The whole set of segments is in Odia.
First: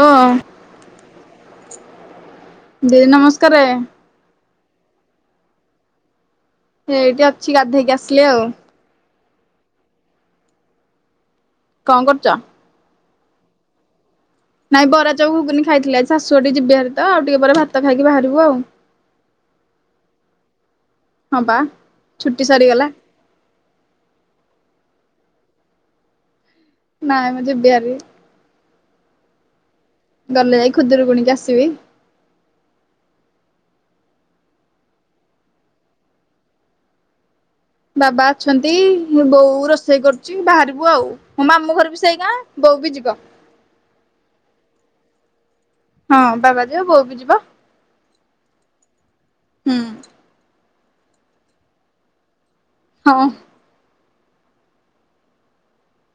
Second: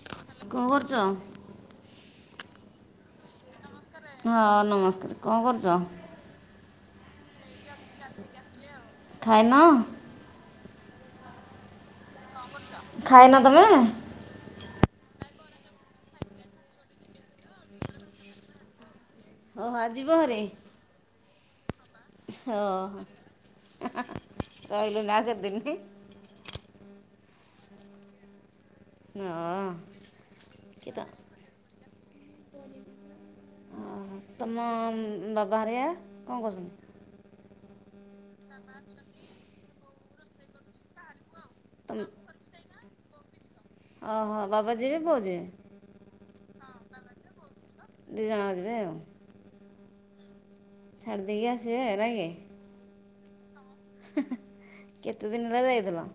ଓ କଆଁ [unintelligible] ଦେଇ ନମସ୍କାରେ। ହଁ ନମସ୍କାର କଆଁ କରୁଚ? ସେ ଏଇଠି ଅଛି ଗାଧେଇକି ଆସିଲେ ଆଉ। ଖାଇନ? କଣ କରୁଛ? ଖାଇନ ତମେ? ନାଇଁ ବରା ଚାଉକ ହୁକୁନି ଖାଇଥିଲା ଶାଶୁଆ ଟିକେ ଯିବାରି ତ ଆଉ ଟିକେ ପରେ ଭାତ ଖାଇକି ବାହାରିବୁ ଆଉ। ଓହ ଆଜି ଯିବ ବାହାରି। ହଁ ବା। ହ [unintelligible] ନାଇଁ ମୁଁ ଯିବି ହାରି। ହଁ। ଗଲେ ଯାଇ କି ତ ଖୁଦୁରୁକୁୁଣିକି ଆସିବି। ତମ ବାବା ହାରଆ କଅଁ [unintelligible] ବାବା ଅଛନ୍ତି ବୋଉ ରୋଷେଇ କରୁଛି ବାହାରିବୁ ଆଉ। ମୋ ମାମୁଁ ଘର ତମ ବି ସେଇ ଗାଁ ବୋଉ ବି ଯିବ। ଅହୋ ବାବା ଯିବେ ବଉ ଯିବେ। ହଁ ବାବା ଯିବ ବୋଉ ବି ଯିବ। ଦିଇ ଜଣ ଯିବେ ଆଉ। ହୁଁ। ଛାଡ଼ିି ଦେଇକି ଆସିବେ ନାଇକ କି। ହଁ। କେତେ ଦିନ ହେରେ ଯାଇଥିଲ?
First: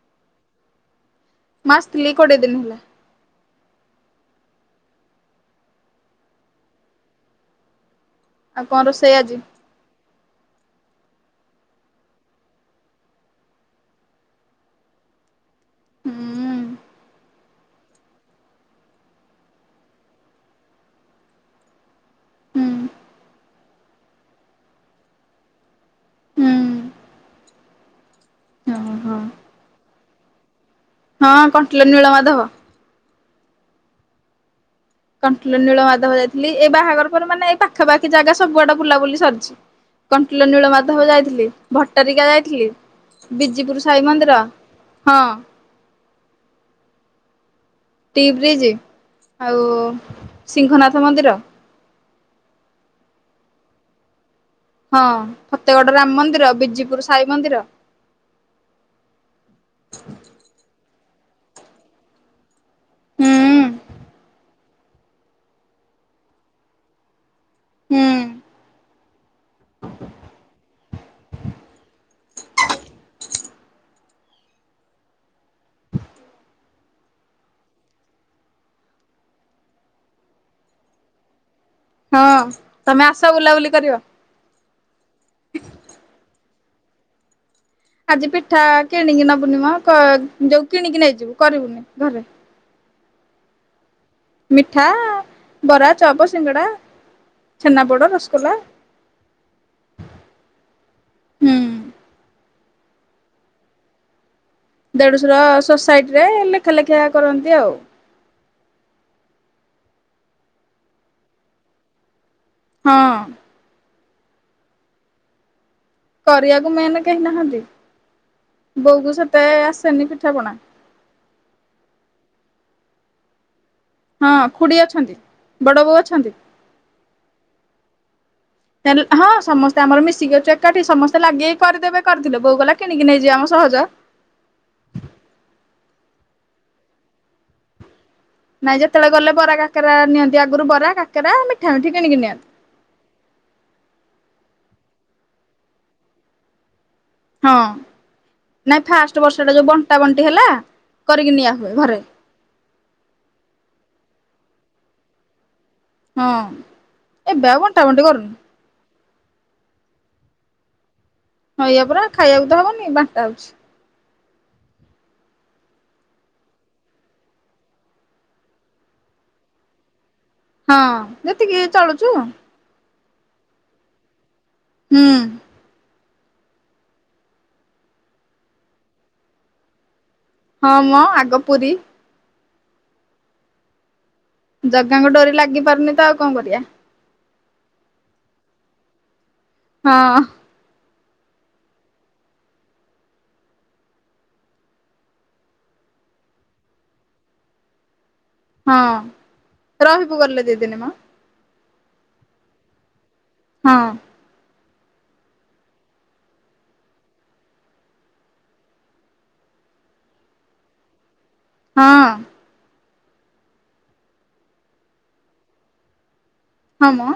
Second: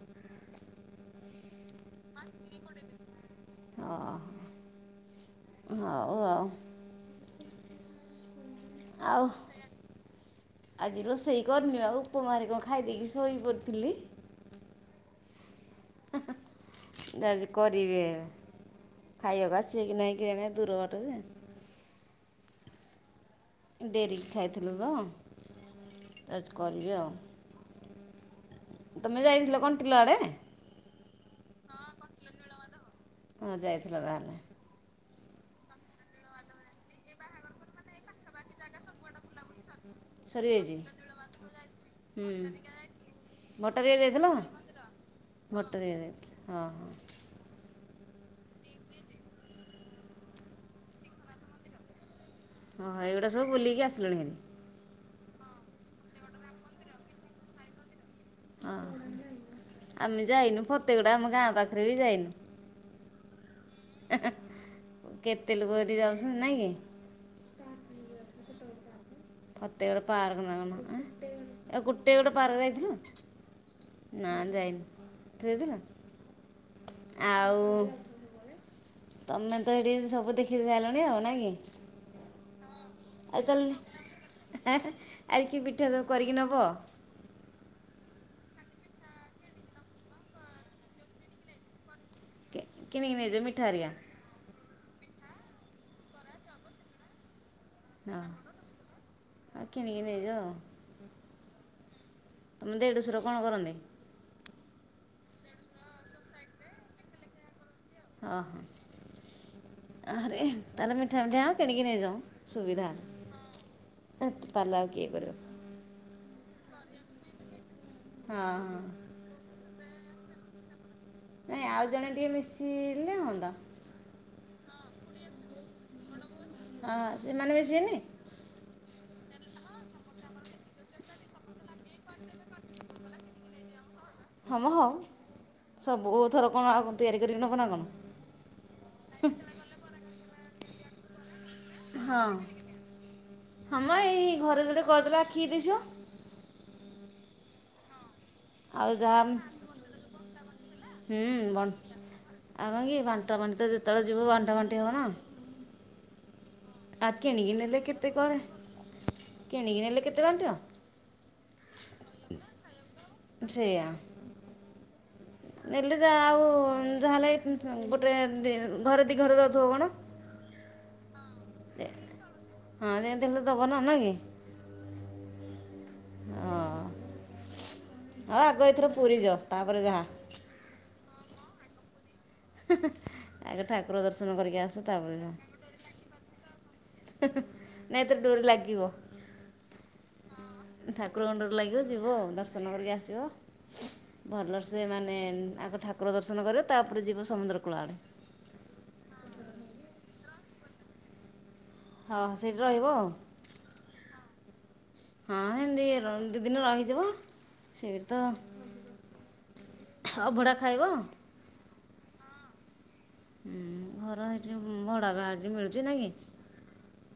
ମସ୍ [unintelligible] ହଁ ହଉ ଆଉ। ଆଉ କଣ ରୋଷେଇ ଆଉ ଆଜି ଆଜି ରୋଷେଇ କରିନି ଆଉ ଉପମା ହାରାରେ କଣ ଖାଇ ଦେଇକି ଶୋଇପଡିଥିଲି। ହୁଁ ଯାଉଚି କରିବି ଏବେ। ଖାଇବାକୁ ଆସିବେ କି ନାଇ ଏ ଦୂର ବାଟ ଯେ ହୁଁ। ଡେରିକି ଖଥାଇଥିଲୁ ତ ଯାଉଚି କରିବି ହୁଁ ଆଉ। ହଁ ତମେ ହଁ। ଯାଇନଥିଲ [unintelligible] ହଁ କଣ୍ଟିଲ ନୀଳମାଧବ। ହଁ ଯାଇଥିଲ ତାହେଲେ। କଣ୍ ନୀଳ ମାଧ ଯାଇଥିଲ ଏ ବାହାଘର ପରେ ମାନେ ଏଇ ପାଖାପାଖି ଜାଗା ସବୁଆଡେ ବୁଲାବୁଲି ସରିଛି। କଣ୍ଟଲ ସରିଯାଇଛି ନୀଳମାଧବ ଯାଇଥିଲି ଭଟାରିକା ହୁଁ ଯାଇଥିଲି। ବିଜିପୁର ସାଇ ମନ୍ଦିର ହଁ। ମୋଟରେ [unintelligible] ହଁ। ଟି ବ୍ରିଜ୍ ଆଉ ସିଂହନାଥ ମନ୍ଦିର। ଓହ ଏଗୁଡା ସବୁଲକି ଆସିଲଣି ହେଲେ। ହଁ ଫତେଗଡ ରାମ ମନ୍ଦିର ବିଜିପୁର ସାଇ ମନ୍ଦିର। ହଁ ଆମେ ଯାଇନୁ ପ୍ରତ୍ୟେକଟା ଆମ ଗାଁ ପାଖରେ ବି ଯାଇନୁ। ହୁଁ କେତେ ଲୁୋକରି ଯାଉଛନ୍ତି ନାଇଁ କି। ହୁଁ। ମତେ ଗୋଟେ ପାର୍କ ନୋଉନାହାନ୍ତି ଏ ଗୋଟେ ଗୋଟେ ପାର୍କ ଯାଇଥିଲୁ। ନା ଯାଇନି ତୁ ଯାଇଥିଲୁ ଆଉ ତମେ ତ ଏଠି ସବୁ ଦେଖି ସାଇଲଣି ଆଉ ନା କି। ହଁ। ତମେ ଆସ ବୁଲାବୁଲି କରିବ। ଖାଇସାଇଲେହେ [unintelligible] ଏ କିଏ ପିଠା ସବୁ କରିକି ନବ? ଆଜି ପିଠା କିଣିକି ନବୁନି କ ଯୋଉ କିଣିକି ନେଇଯିବୁ କରିବୁନି ଘରେ। କିଣିକି ନେଇଯିବି ମିଠା ହେରିକା। ମିଠା, ବରା, ଚପ, ସିଙ୍ଗଡା, ଛେନାପୋଡ, ରସଗୋଲା ଆ କିଣିକି ନେଇଯିବ। ହୁଁ ତମ ଦେଢୁଶର କଣ କରନ୍ତି? ଦେଢଶର ସୋସାଇଟିରେ ଲେଖା ଲେଖି ଆ କରନ୍ତି ଆଉ। ହଁ ହଁ ଆରେ ତାହେଲେ ମିଠା ମିଠା କିଣିକି ନେଇଯାଉ। ସୁବିଧା ହଁ ଏ ପାଲ ଆଉ କିଏ କରିବ। କରିବାକୁ ମେନ୍ କେହି ନାହାନ୍ତି। ହଁ ହଁ ବୋଉକୁ ସେତେ ଆସେନି ପିଠାପଣା। ନାଇଁ ଆଉ ଜଣେ ଟିକେ ମିଶିଲେ ହୁଅନ୍ତା। ହଁ ଖୁଡି ଅଛନ୍ତି। ବଡ ବୋଉ ଅଛନ୍ତି। ଆଁ ସେମାନେ ମିଶିବେନି। ହେଲେ ହଁ ସମସ୍ତେ ଆମର ମିଶିକି ଅଛୁ ଏକାଠି ସମ ସ୍ତେ ଲାଗିକି କରିଦେବେ କରିଥିଲୁ ବୋଉ କହିଲା କିଣିକି ନେଇଯିବାମ ସହଜ। ହଁମ ହଁ ସବୁ ଥର କଣ ଆଉ ତିଆରି କରିକି ନବନା କଣ। ନାଇଁ ଯେତେବେଳେ ଗଲେ ବରା କାକେରା ନିଅନ୍ତି ଆଗରୁ ବରା କାକେରା ମି ହଁ ହଁ ମ ଏଇ ଘରେ ଯୋଡେ କରିଦେଲେ ଆଖିକି ଦିସିବ। ହଁ ନା ଆଉ ଯାହା ଫାଷ୍ଟ ହୁଁ ବର୍ଷଟା ଯୋଉ ବଣ୍ଟା ବଣ୍ଟି ହେଲା କରିକି ବ ନିଆହୁଏ ଘରେ। ଆଉ କଣକି ବାଣ୍ଟା ବାଣ୍ଟି ତ ଯେତେବେଳେ ଯିବୁ ବାଣ୍ଟ ବାଣ୍ଟି ହେବ ନା। ହଁ। ଆଉ ଏବେ କିଣିକି ବଣ୍ଟା ନେଲେ ବଣ୍ଟି କେତେ କରୁନୁ କୁଆଡେ କିଣି କି ନେଲେ କେତେ ବାଣ୍ଟିବ। ହେଇୟା ପରା ଖାଇବାକୁ ତ ହବନି ବାଣ୍ଟା ହୋଉଚି। ସେଇଆ। ନେଲେ ଯାହା ହୋଉ ଯାହା ହେଲେ ଉଁମ ଗୋଟେ ଦି ଘରେ ଦିଘର ଦୋଉଥିବନା? ହଁ ଯେତିକି ଚଳୁଚୁ। ହଁ ଯେମିତି ହେଲେ ଦବନା ନାଁ କି? ହୁଁ। ହଁ ଆ ଆଗ ଏଥର ପୁରି ଯଅ ତାପରେ ଯାହା। ହଁ ମଁ ଆଗ ପୁରି। [unintelligible] ଆଗ ଠାକୁର ଦର୍ଶନ କରିକି ଆସ ଜଗାଙ୍କ ତାପରେ ଡୋରି ଲାଗି ପାରୁନି ତ ଆଉ କଣ କରିବା ଯାହା। ନାଁଇ ଏଥର ଡୋରି ଲାଗିିବ। ହଁ। ଠାକୁରଙ୍କ ଡୋରି ଲାଗିବ ଯିବ ଦର୍ଶନ କରିକି ଆସିବ। ଭଲସେ ମାନେ ଆଗ ଠାକୁର ଦର୍ଶନ କରିବ ତାପରେ ଯିବ ସମୁଦ୍ର କୂଳ ଆଡେ। ହଁ ରହିବୁ ଗଲେ ଦି ଦିନି ମ। ହଁ ସେଇଠି ରହିବ ଆଉ। ହଁ। ହଁ ଏମତି ର ଦିଇ ଦିନି ରହିଯିବ। ସେଇଠି ତ [unintelligible] ଅଭଢା ଖାଇବ। ହଁ। ହୁଁ ଘର ଏଠି ଭଡା ବା ହେଠି ମିଳୁଚି ନା କି? ହଁମ।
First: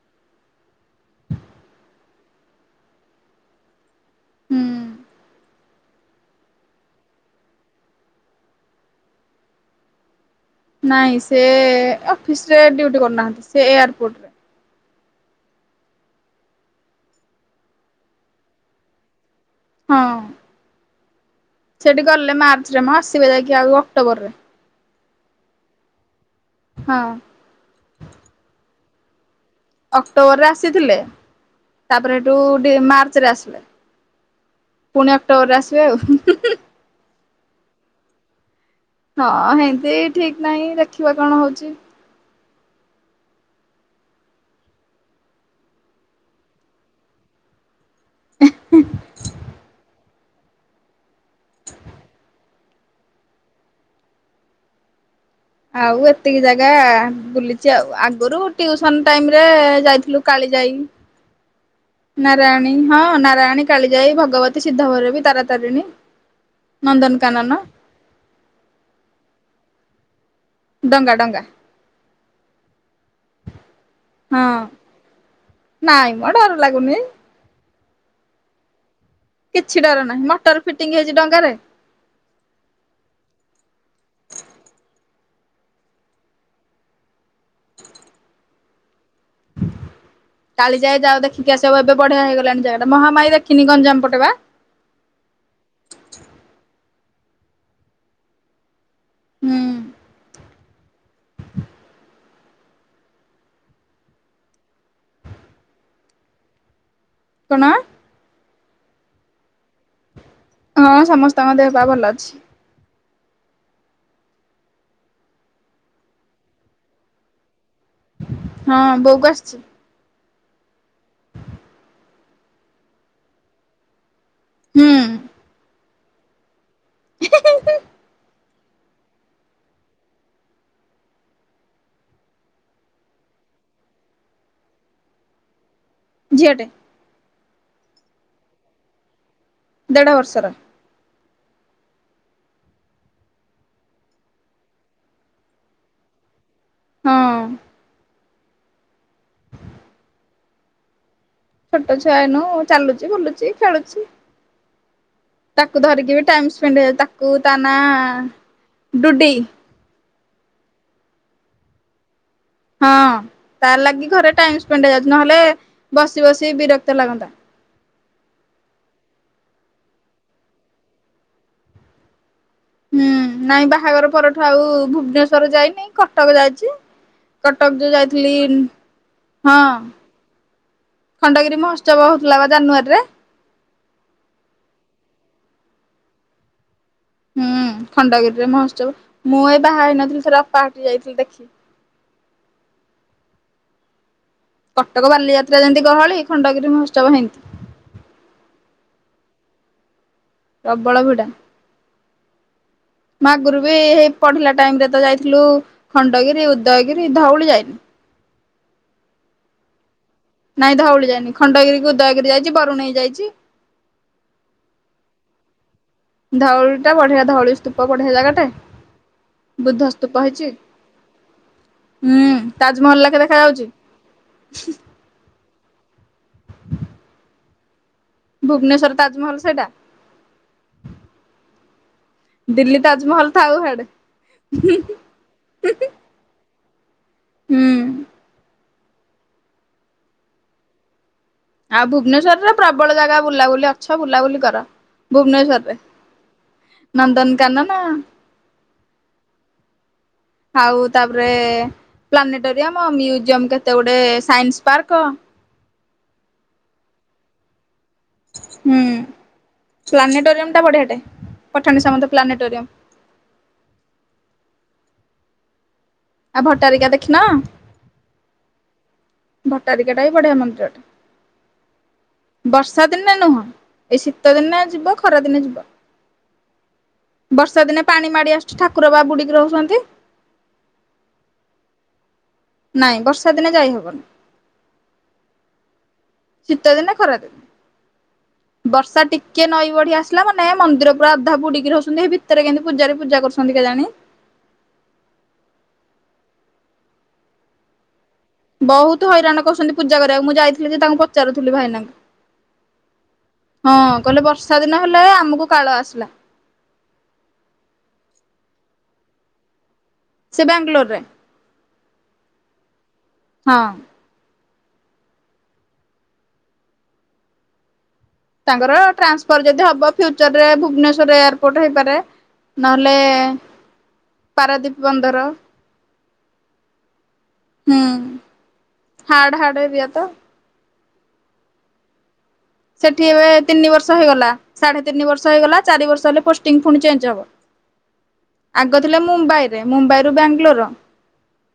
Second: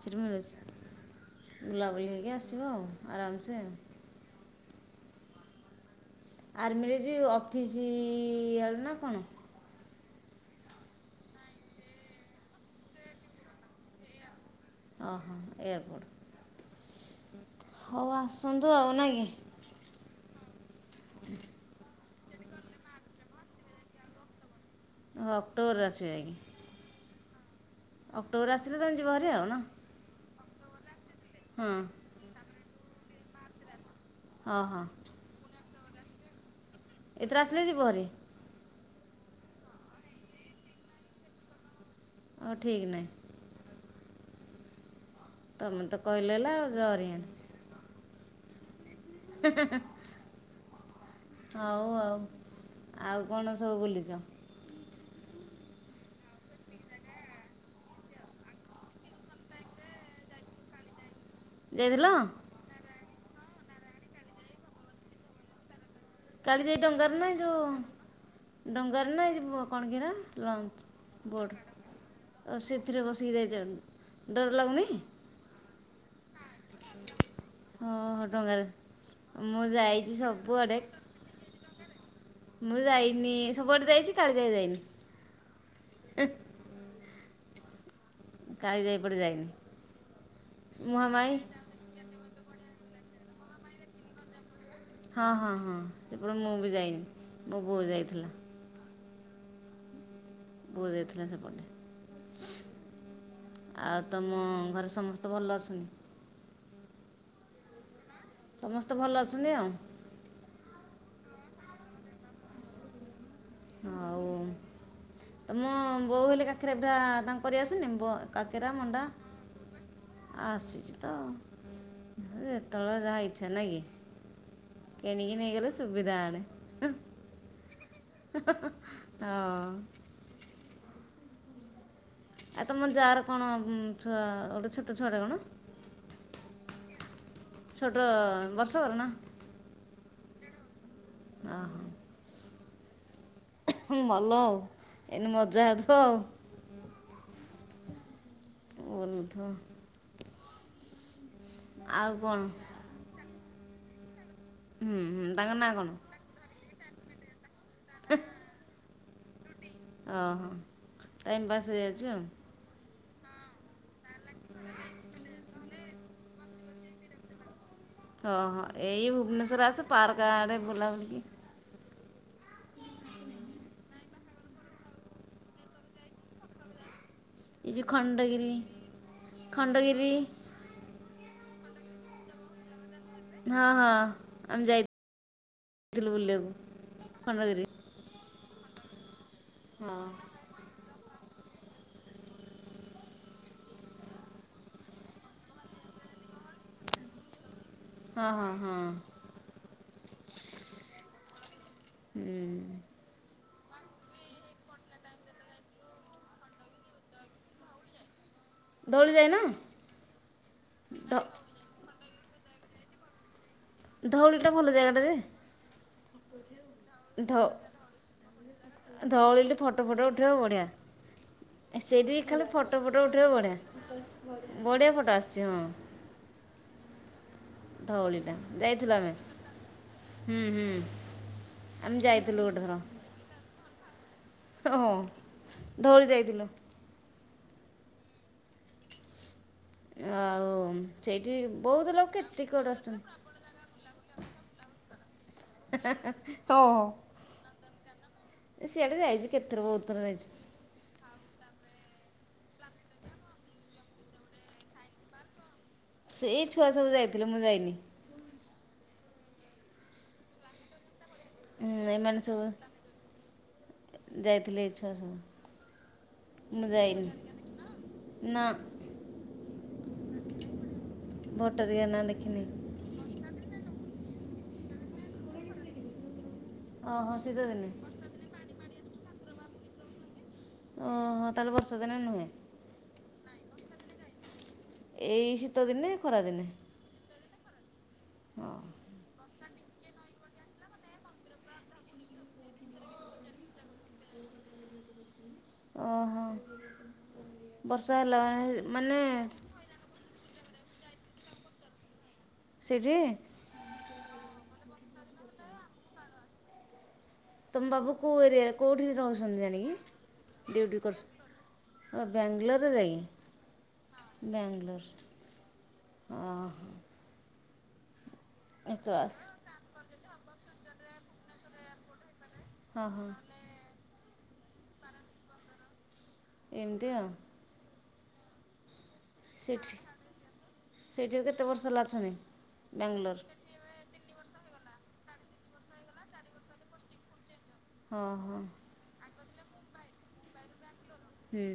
ସେ ରୁମ ରେ ଅଛି ବୁଲାବୁଲି ହେଇକି ଆସିବ ଆଉ ଆରାମସେ। ହୁଁ। ଆର୍ମିରେ ଯିଏ ଅଫିସ୍ ଆଳୁ ନା କଣ? ନାଇ ସେ ଅଫିସ୍ ରେ ଡ୍ୟୁଟି କରୁନାହାନ୍ତି ସେ ଏୟାରପୋର୍ଟ ରେ। ଓହୋ ଏୟାରପୋର୍ଟ ହଉ ଆସନ୍ତୁ ଆଉ ନାଇ କି? ହଁ ସେଠି ଗଲେ ମାର୍ଚ୍ଚରେ ମ ଆସିବ ଯାଇକି ଆଉ ଅକ୍ଟୋବରରେ। ଓ ଅକ୍ଟୋବର ଆସିବ ଯାଇକି? ହଁ। ଅକ୍ଟୋବର ରେ ଆସିଲେ ତମେ ଯିବ ହାରି ଆଉ ନୁହଁ? ଅକ୍ଟୋବର ରେ ଆସିଥିଲେ। ହଁ। ତାପରେ ସେଠୁ ଡି ମାର୍ଚ୍ଚ ରେ ଆସିବେ ହଁ ହଁ ପୁଣି ଅକ୍ଟୋବରରେ ଆସିବେ ଆଉ। ଏଥିର ଆସିଲେ ଯିବ ହାରି? ହଁ ହେନ୍ତି ଠିକ୍ ନାହିଁ ଦେଖିବା କଣ ହଉଚି। ଓ ଠିକ ନାହିଁ। ତମେ ତ କହିଲେ ହେଲା ଆଉ ଜରିଆଣି। [unintelligible] ହେଁ ହେଁ ହେଁ। ହଉ ଆଉ ଆଉ କଣ ସବୁ ବୁଲିଚ? ଆଉ ଏତିକି ଜାଗା ବୁଲିଚି ଆଉ ଆଗରୁ ଟିଉସନ ଟାଇମ ରେ ଯାଇଥିଲୁ କାଳି ଯାଇ। ଯାଇଥିଲ [inaudible] ନାରାୟଣୀ ହଁ ନାରାୟଣୀ କାଳିଜାଇ ଭଗବତୀ ସିଦ୍ଧ ଭୈରବୀ ତାରାତାରିଣୀ। କାଳିଜାଇ ଡଙ୍ଗାରେ ନା ଏ ନନ୍ଦନକାନନ ଯୋଉ ଡଙ୍ଗାର ନା ଏଇ ଯ ବ୍ କଣ କୁ ହେରା? ଡଙ୍ଗା ଲଞ୍ଚ ଡଙ୍ଗା ବୋଡ଼ ଆଉ ସେଥିରେ ବସିକି ଯାଇ ଡର ହଁ ଲାଗୁନି? ନାଇଁ। ମ ଡର ଲାଗୁନି। ଅ ହ ଡଙ୍ଗାରେ। ମୁଁ କିଛି ଡର ଯାଇଚି ନାହିଁ ମଟର ସବୁଆଡେ ଫିଟିଙ୍ଗ ହେଇଛି ଡଙ୍ଗାରେ। ମୁଁ ଯାଇନି ସବୁଆଡେ ଯାଇଚି କାଳୀଯଜାଇ ଯାଇନି। କାଳିଜାଇ ପଟେ ଯାଇନି। କାଲି ଯାଇ ଯାଅ ମହାମାଇ ଦେଖିକି ଆସିବ ଏବେ ବଢିଆ ହେଇଗଲାଣି ଜାଗାଟା ମହାମାୟୀ ଦେଖିନି ଗଞ୍ଜାମ ପଟେ ବା? ହଁ ହଁ ହଁ ସେପଟୁ ମୁଁ ବି ଯାଇନି ମୋ ବୋଉ ଯାଇଥିଲା। ହୁଁ। ବୋଉ ଯାଇଥିଲା ସେପଟେ। ଆଉ ତମ ଘରେ ସମସ୍ତେ ଭଲ ଅଛନ୍ତି। କଣ ସମସ୍ତେ ଭଲ ଅଛନ୍ତି ଆଉ। ହଁ ସମସ୍ତଙ୍କ ଦେହପା ଭଲ ଅଛି। ଆଉ ତମ ବୋଉ ହେଲେ କାକାରା ପିଠା ତାଙ୍କୁ କରି ଆସେନି? ବ କାକେରା ହଁ ମଣ୍ଡା ବୋଉ କୁ ଆସିଛି ଆସିଛି ତ। ହଁ ଯେତେଳେ ଯାହା ଇଛା ହୁଁ ନୁହେକି କିଣିକି ନେଇଗଲେ ସୁବିଧା ହେଣେ। ହଁ ଆଉ ତମ ଯାରକଣ ଛୁଆ ଗୋଟେ ଛୋଟ ଛୁଆଟେ କଣ? ଝିଅଟେ ଛୋଟ ବର୍ଷକରନା ଦେଢ଼ ବର୍ଷର ଆ ହୋ ହଁ ଭଲ ଏଇନେ ମଜା ହଉଥିବ। ହଁ। [unintelligible] ଛୋଟ ଆଉ ଛୁଆ କ'ଣ ହେଇନୁ ଚାଲୁଛି ବୁଲୁଛି ଖେଳୁଛି ହୁଁ ହୁଁ ତାଙ୍କ ନାଁ ତାକୁ କ'ଣ ଧରିକି ବି ଟାଇମ୍ ସ୍ପେଣ୍ଡ ହେଇଯାଉଛି ତାକୁ ତାନା ଡୁଡି। ଓହୋ ଟାଇମ ପାସ୍ ହେଇଯାଉଛି ଆଉ। ହଁ ତାର ଲାଗି ଘରେ ଟାଇମ ସ୍ପେଣ୍ଡ ହେଇଯାଉଛି ନହେଲେ ବସି ବସି ବିରକ୍ତ ଲାଗନ୍ତା। ହଁ ହଁ ଏଇ ଭୁବନେଶ୍ଵର ଆସ ପାର୍କ ଆଡେ ବୁଲା ବୁଲିି ହୁଁ ନାଇଁ ବାହାଘର ପରଠୁ ଆଉ ଭୁବନେଶ୍ୱର ଯାଇନି। କଟକ ଯାଇଛି ଏଇ କଟକ ଯେଉଁ ଯୋଉ ଯାଇଥିଲି ଖଣ୍ଡଗିରି ହଁ ଖଣ୍ଡଗିରି ଖଣ୍ଡଗିରି ମହୋତ୍ସବ ହଉଥିଲା ବା ଜାନୁଆରୀରେ। ହଁ ହଁ ଆମେ ଯାଇୁଥିଲୁ ବୁଲିବାକୁ। ହୁଁ ଖଣ୍ଡଗିରି ଖଣ୍ଡଗିରିରେ ମହୋତ୍ସବ। ମୁଁ ଏ ବାହା ହଁ ହେଇନଥିଲି ଥରେ ଅପା ହଟି ଯାଇଥିଲି ଦେଖି। କଟକ ବାଲିଯାତ୍ରା ଯେମିତି ଗହଳି ଖଣ୍ଡଗିରି ମହୋତ୍ସବ ହେମିତି। ହଁ ହଁ ହଁ। ପ୍ରବଳ ଭିଡା। ହୁଁ। ମାଗରୁ ବି ହେଇ ପଢିଲା ଟାଇମ ରେ ତ ଯାଇଥିଲୁ ଖଣ୍ଡଗିରି, ଉଦୟଗିରି ଧଉଳି ଯାଇନି। ଦଉଳି ଯାଇନ? ନାଇଁ ଧଉଳି ଯାଇନି ଖଣ୍ଡଗିରି କୁ ଉଦୟଗିରି ଯାଇଛି ବରୁଣେଇ ଯାଇଛି। ଧଉଳି ଟା ଭଲ ଜାଗା ଟା ଯେ ଧଉଳି ଟା ବଢିଆ ଧଉଳି ସ୍ତୂପ ବଢ଼ିଆ ଜାଗା ଟେ। ଧଉଳି ରେ ଫଟୋ ଫଟ ଉଠେଇ ଆକୁ ବଢିଆ। ସେଇଠି କି ହୁଁ ଖାଲି ଫଟୋ ତାଜମହଲ ଫଟୋ ଲେଖେ ଉଠେଇ ଦେଖା ବାକୁ ବଢିଆ। ଯାଉଛି ବଢିଆ ଫଟୋ ଆସିଛି, ହଁ। ଧଉଳି ଟା ଭୁବନେଶ୍ୱର ଯାଇଥିଲୁ ଆମେ। ତାଜମହଲ ସେଇଟା ହୁଁ ହୁଁ ଆମେ ଯାଇ ଦିଲ୍ଲୀ ତାଜମହଲ ଥାଉ ହାଡେ ହଁ ଧଉଳି ଯାଇଥିଲୁ। ହୁଁ। ଆଉ ସେଇଠି ଆଉ ବହୁତ ଲୋକ କେତେ ଭୁବନେଶ୍ଵରରେ କୁଆଡୁ ପ୍ରବଳ ଆସୁଛନ୍ତି। ଜାଗା ବୁଲାବୁଲି ଅଛ ବୁଲାବୁଲି କର ଭୁବନେଶ୍ୱର ହଁ ସେଆଡେ ଯାଇଚି କେତେଥର ବହୁଥର ଯାଇଚି। ଆଉ ତାପରେ ପ୍ଲାନେଟୋରିୟମ ମ୍ୟୁଜିୟମ୍ କେତେ ଗୁଡେ ସାଇନ୍ସ ପାର୍କ ସେଇ ଛୁଆ ସବୁ ଯାଇଥିଲେ ମୁଁ ଯାଇନି। ହୁଁ ପ୍ଲାନେଟୋରିୟମ ଟା ବଢିଆଟେ। ପଠାଣି ହୁଁ ସାମନ୍ତ ଏମାନେ ପ୍ଲାନେଟୋରିୟମ। ସବୁ ଯାଇଥିଲେ ଛୁଆ ଆଉ ସବୁ। ମୁଁ ଭଟ୍ଟାରିକା ଯାଇନି, ଦେଖିନ ନା। ଭଟ୍ଟାରିକାଟା ବି ବଢିଆ ମନ୍ଦିରଟେ ଭଟାରିକା ନା ଦେଖିନି ବର୍ଷ ବର୍ଷା ଦିନେ ନୁହଁ ଏଇ ଶୀତ ଦିନେ ଯିବ ଖରାଦିନେ ଯିବ। ଓହୋ ଶୀତ ବର୍ଷା ଦିନେ ପାଣି ମାଡି ଆସୁଛି ଠାକୁର ପା ବୁଡିକି ରହୁଛନ୍ତି। ଓହୋଃ, ତାହେଲେ ବର୍ଷା ଦିନେ ନୁହେଁ? ନାଇଁ ବର୍ଷା ଦିନେ ଯାଇ ହବନି। ଏଇ ଶୀତଦିନେ ଖରାଦିନେ। ଶୀତଦିନେ ଖରାଦିନେ। ହଁ। ବର୍ଷା ଟିକେ ନଈ ବଢି ଆସିଲା ମାନେ ମନ୍ଦିର ପୁରା ଅଧା ବୁଡ଼ିକି ରହୁଛନ୍ତି ସେ ଭିତରେ କେମିତି ପୂଜାରୀ ପୂଜା କରୁଛନ୍ତି କେଜାଣି। ଓହୋଃ। ବର୍ଷା ହେଲା ମାନେ ମାନେ ବହୁତ ହଇରାଣ କରୁଛନ୍ତି ପୂଜା କରିବାକୁ ମୁଁ ଯାଇଥିଲି ଯେ ତାଙ୍କୁ ପଚାରୁଥିଲି ଭାଇନାଙ୍କୁ ସେଠି? ହଁ, କହିଲେ ବର୍ଷା ଦିନ ହେଲେ ଆମକୁ କାଳ ଆସିଲା। ତମ ବାବୁ କୋଉ ଏରିଆରେ କୋଉଠି ରହୁଛନ୍ତି ଜାଣିକି ସେ ଡ୍ୟୁଟି ବାଙ୍ଗାଲୋରରେ କରୁ ଓ ବାଙ୍ଗାଲୋରରେ ଯାଇକି ହଁ। ବାଙ୍ଗଲୋର। ଓହୋ ତାଙ୍କର ଏତ ବାସ ଟ୍ରାନ୍ସଫର ଯଦି ହବ ଫ୍ୟୁଚରରେ ଭୁବନେଶ୍ଵରରେ ଏୟାରପୋର୍ଟ ହେଇପାରେ। ହଁ ନହେଲେ ହଁ ପାରାଦ୍ଵୀପ ବନ୍ଦର। ଏମିତି ଆଉ। ହୁଁ। ହାର୍ଡ ହାର୍ଡ ସେଠି, ଏରିଆ ତ। ସେଇଠି କେତେ ବର୍ଷ ହେଲା ଅଛନ୍ତି? ସେଠି ବାଙ୍ଗଲୋର ଏବେ ତିନି ବର୍ଷ ହେଇଗଲା ସାଢେ ତିନି ବର୍ଷ ହେଇଗଲା ଚାରି ବର୍ଷ ହେଲେ ପୋଷ୍ଟିଂ ପୁଣି ଚେଞ୍ଜ ହବ। ହଁ ହଁ। ଆଗ ଥିଲେ ମୁମ୍ବାଇରେ, ମୁମ୍ବାଇରୁ ବାଙ୍ଗଲୋର। ହୁଁ।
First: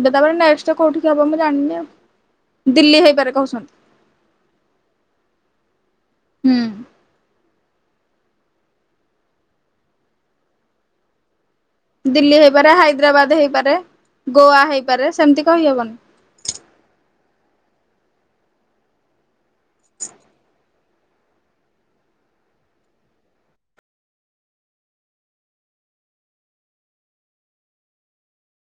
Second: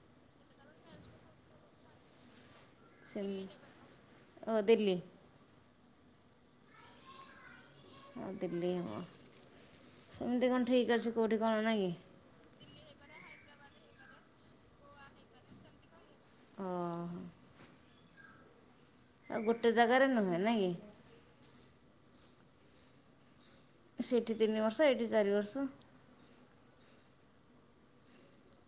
ଏବେ ତାପରେ ନେକ୍ସଟ କୋଉଠିକି ହବ ମୁଁ ଜାଣିନି ଆଉ। ଦିଲ୍ଲୀ ହେଇପାରେ ସେମିତି କହୁଛନ୍ତି, ଓ ଦିଲ୍ଲୀ ହୁଁ। ହଉ ଦିଲ୍ଲୀ ହଁ ସେମିତି କଣ ଠିକ୍ ଅଛି କୋଉଠି କଣ ନା କି। ଦିଲ୍ଲୀ ହେଇପାରେ, ହାଇଦ୍ରାବାଦ ହେଇପାରେ, ଗୋଆ ହେଇପାରେ ସେମିତି କହି ହବନି। ଓ-ଓହୋ। ଆଉ ଗୋଟେ ଜାଗାରେ ନୁହେଁ, ନାଇଁ କି? ସେଇଠି ତିନି ବର୍ଷ ଏଇଠି ଚାରି ବର୍ଷ।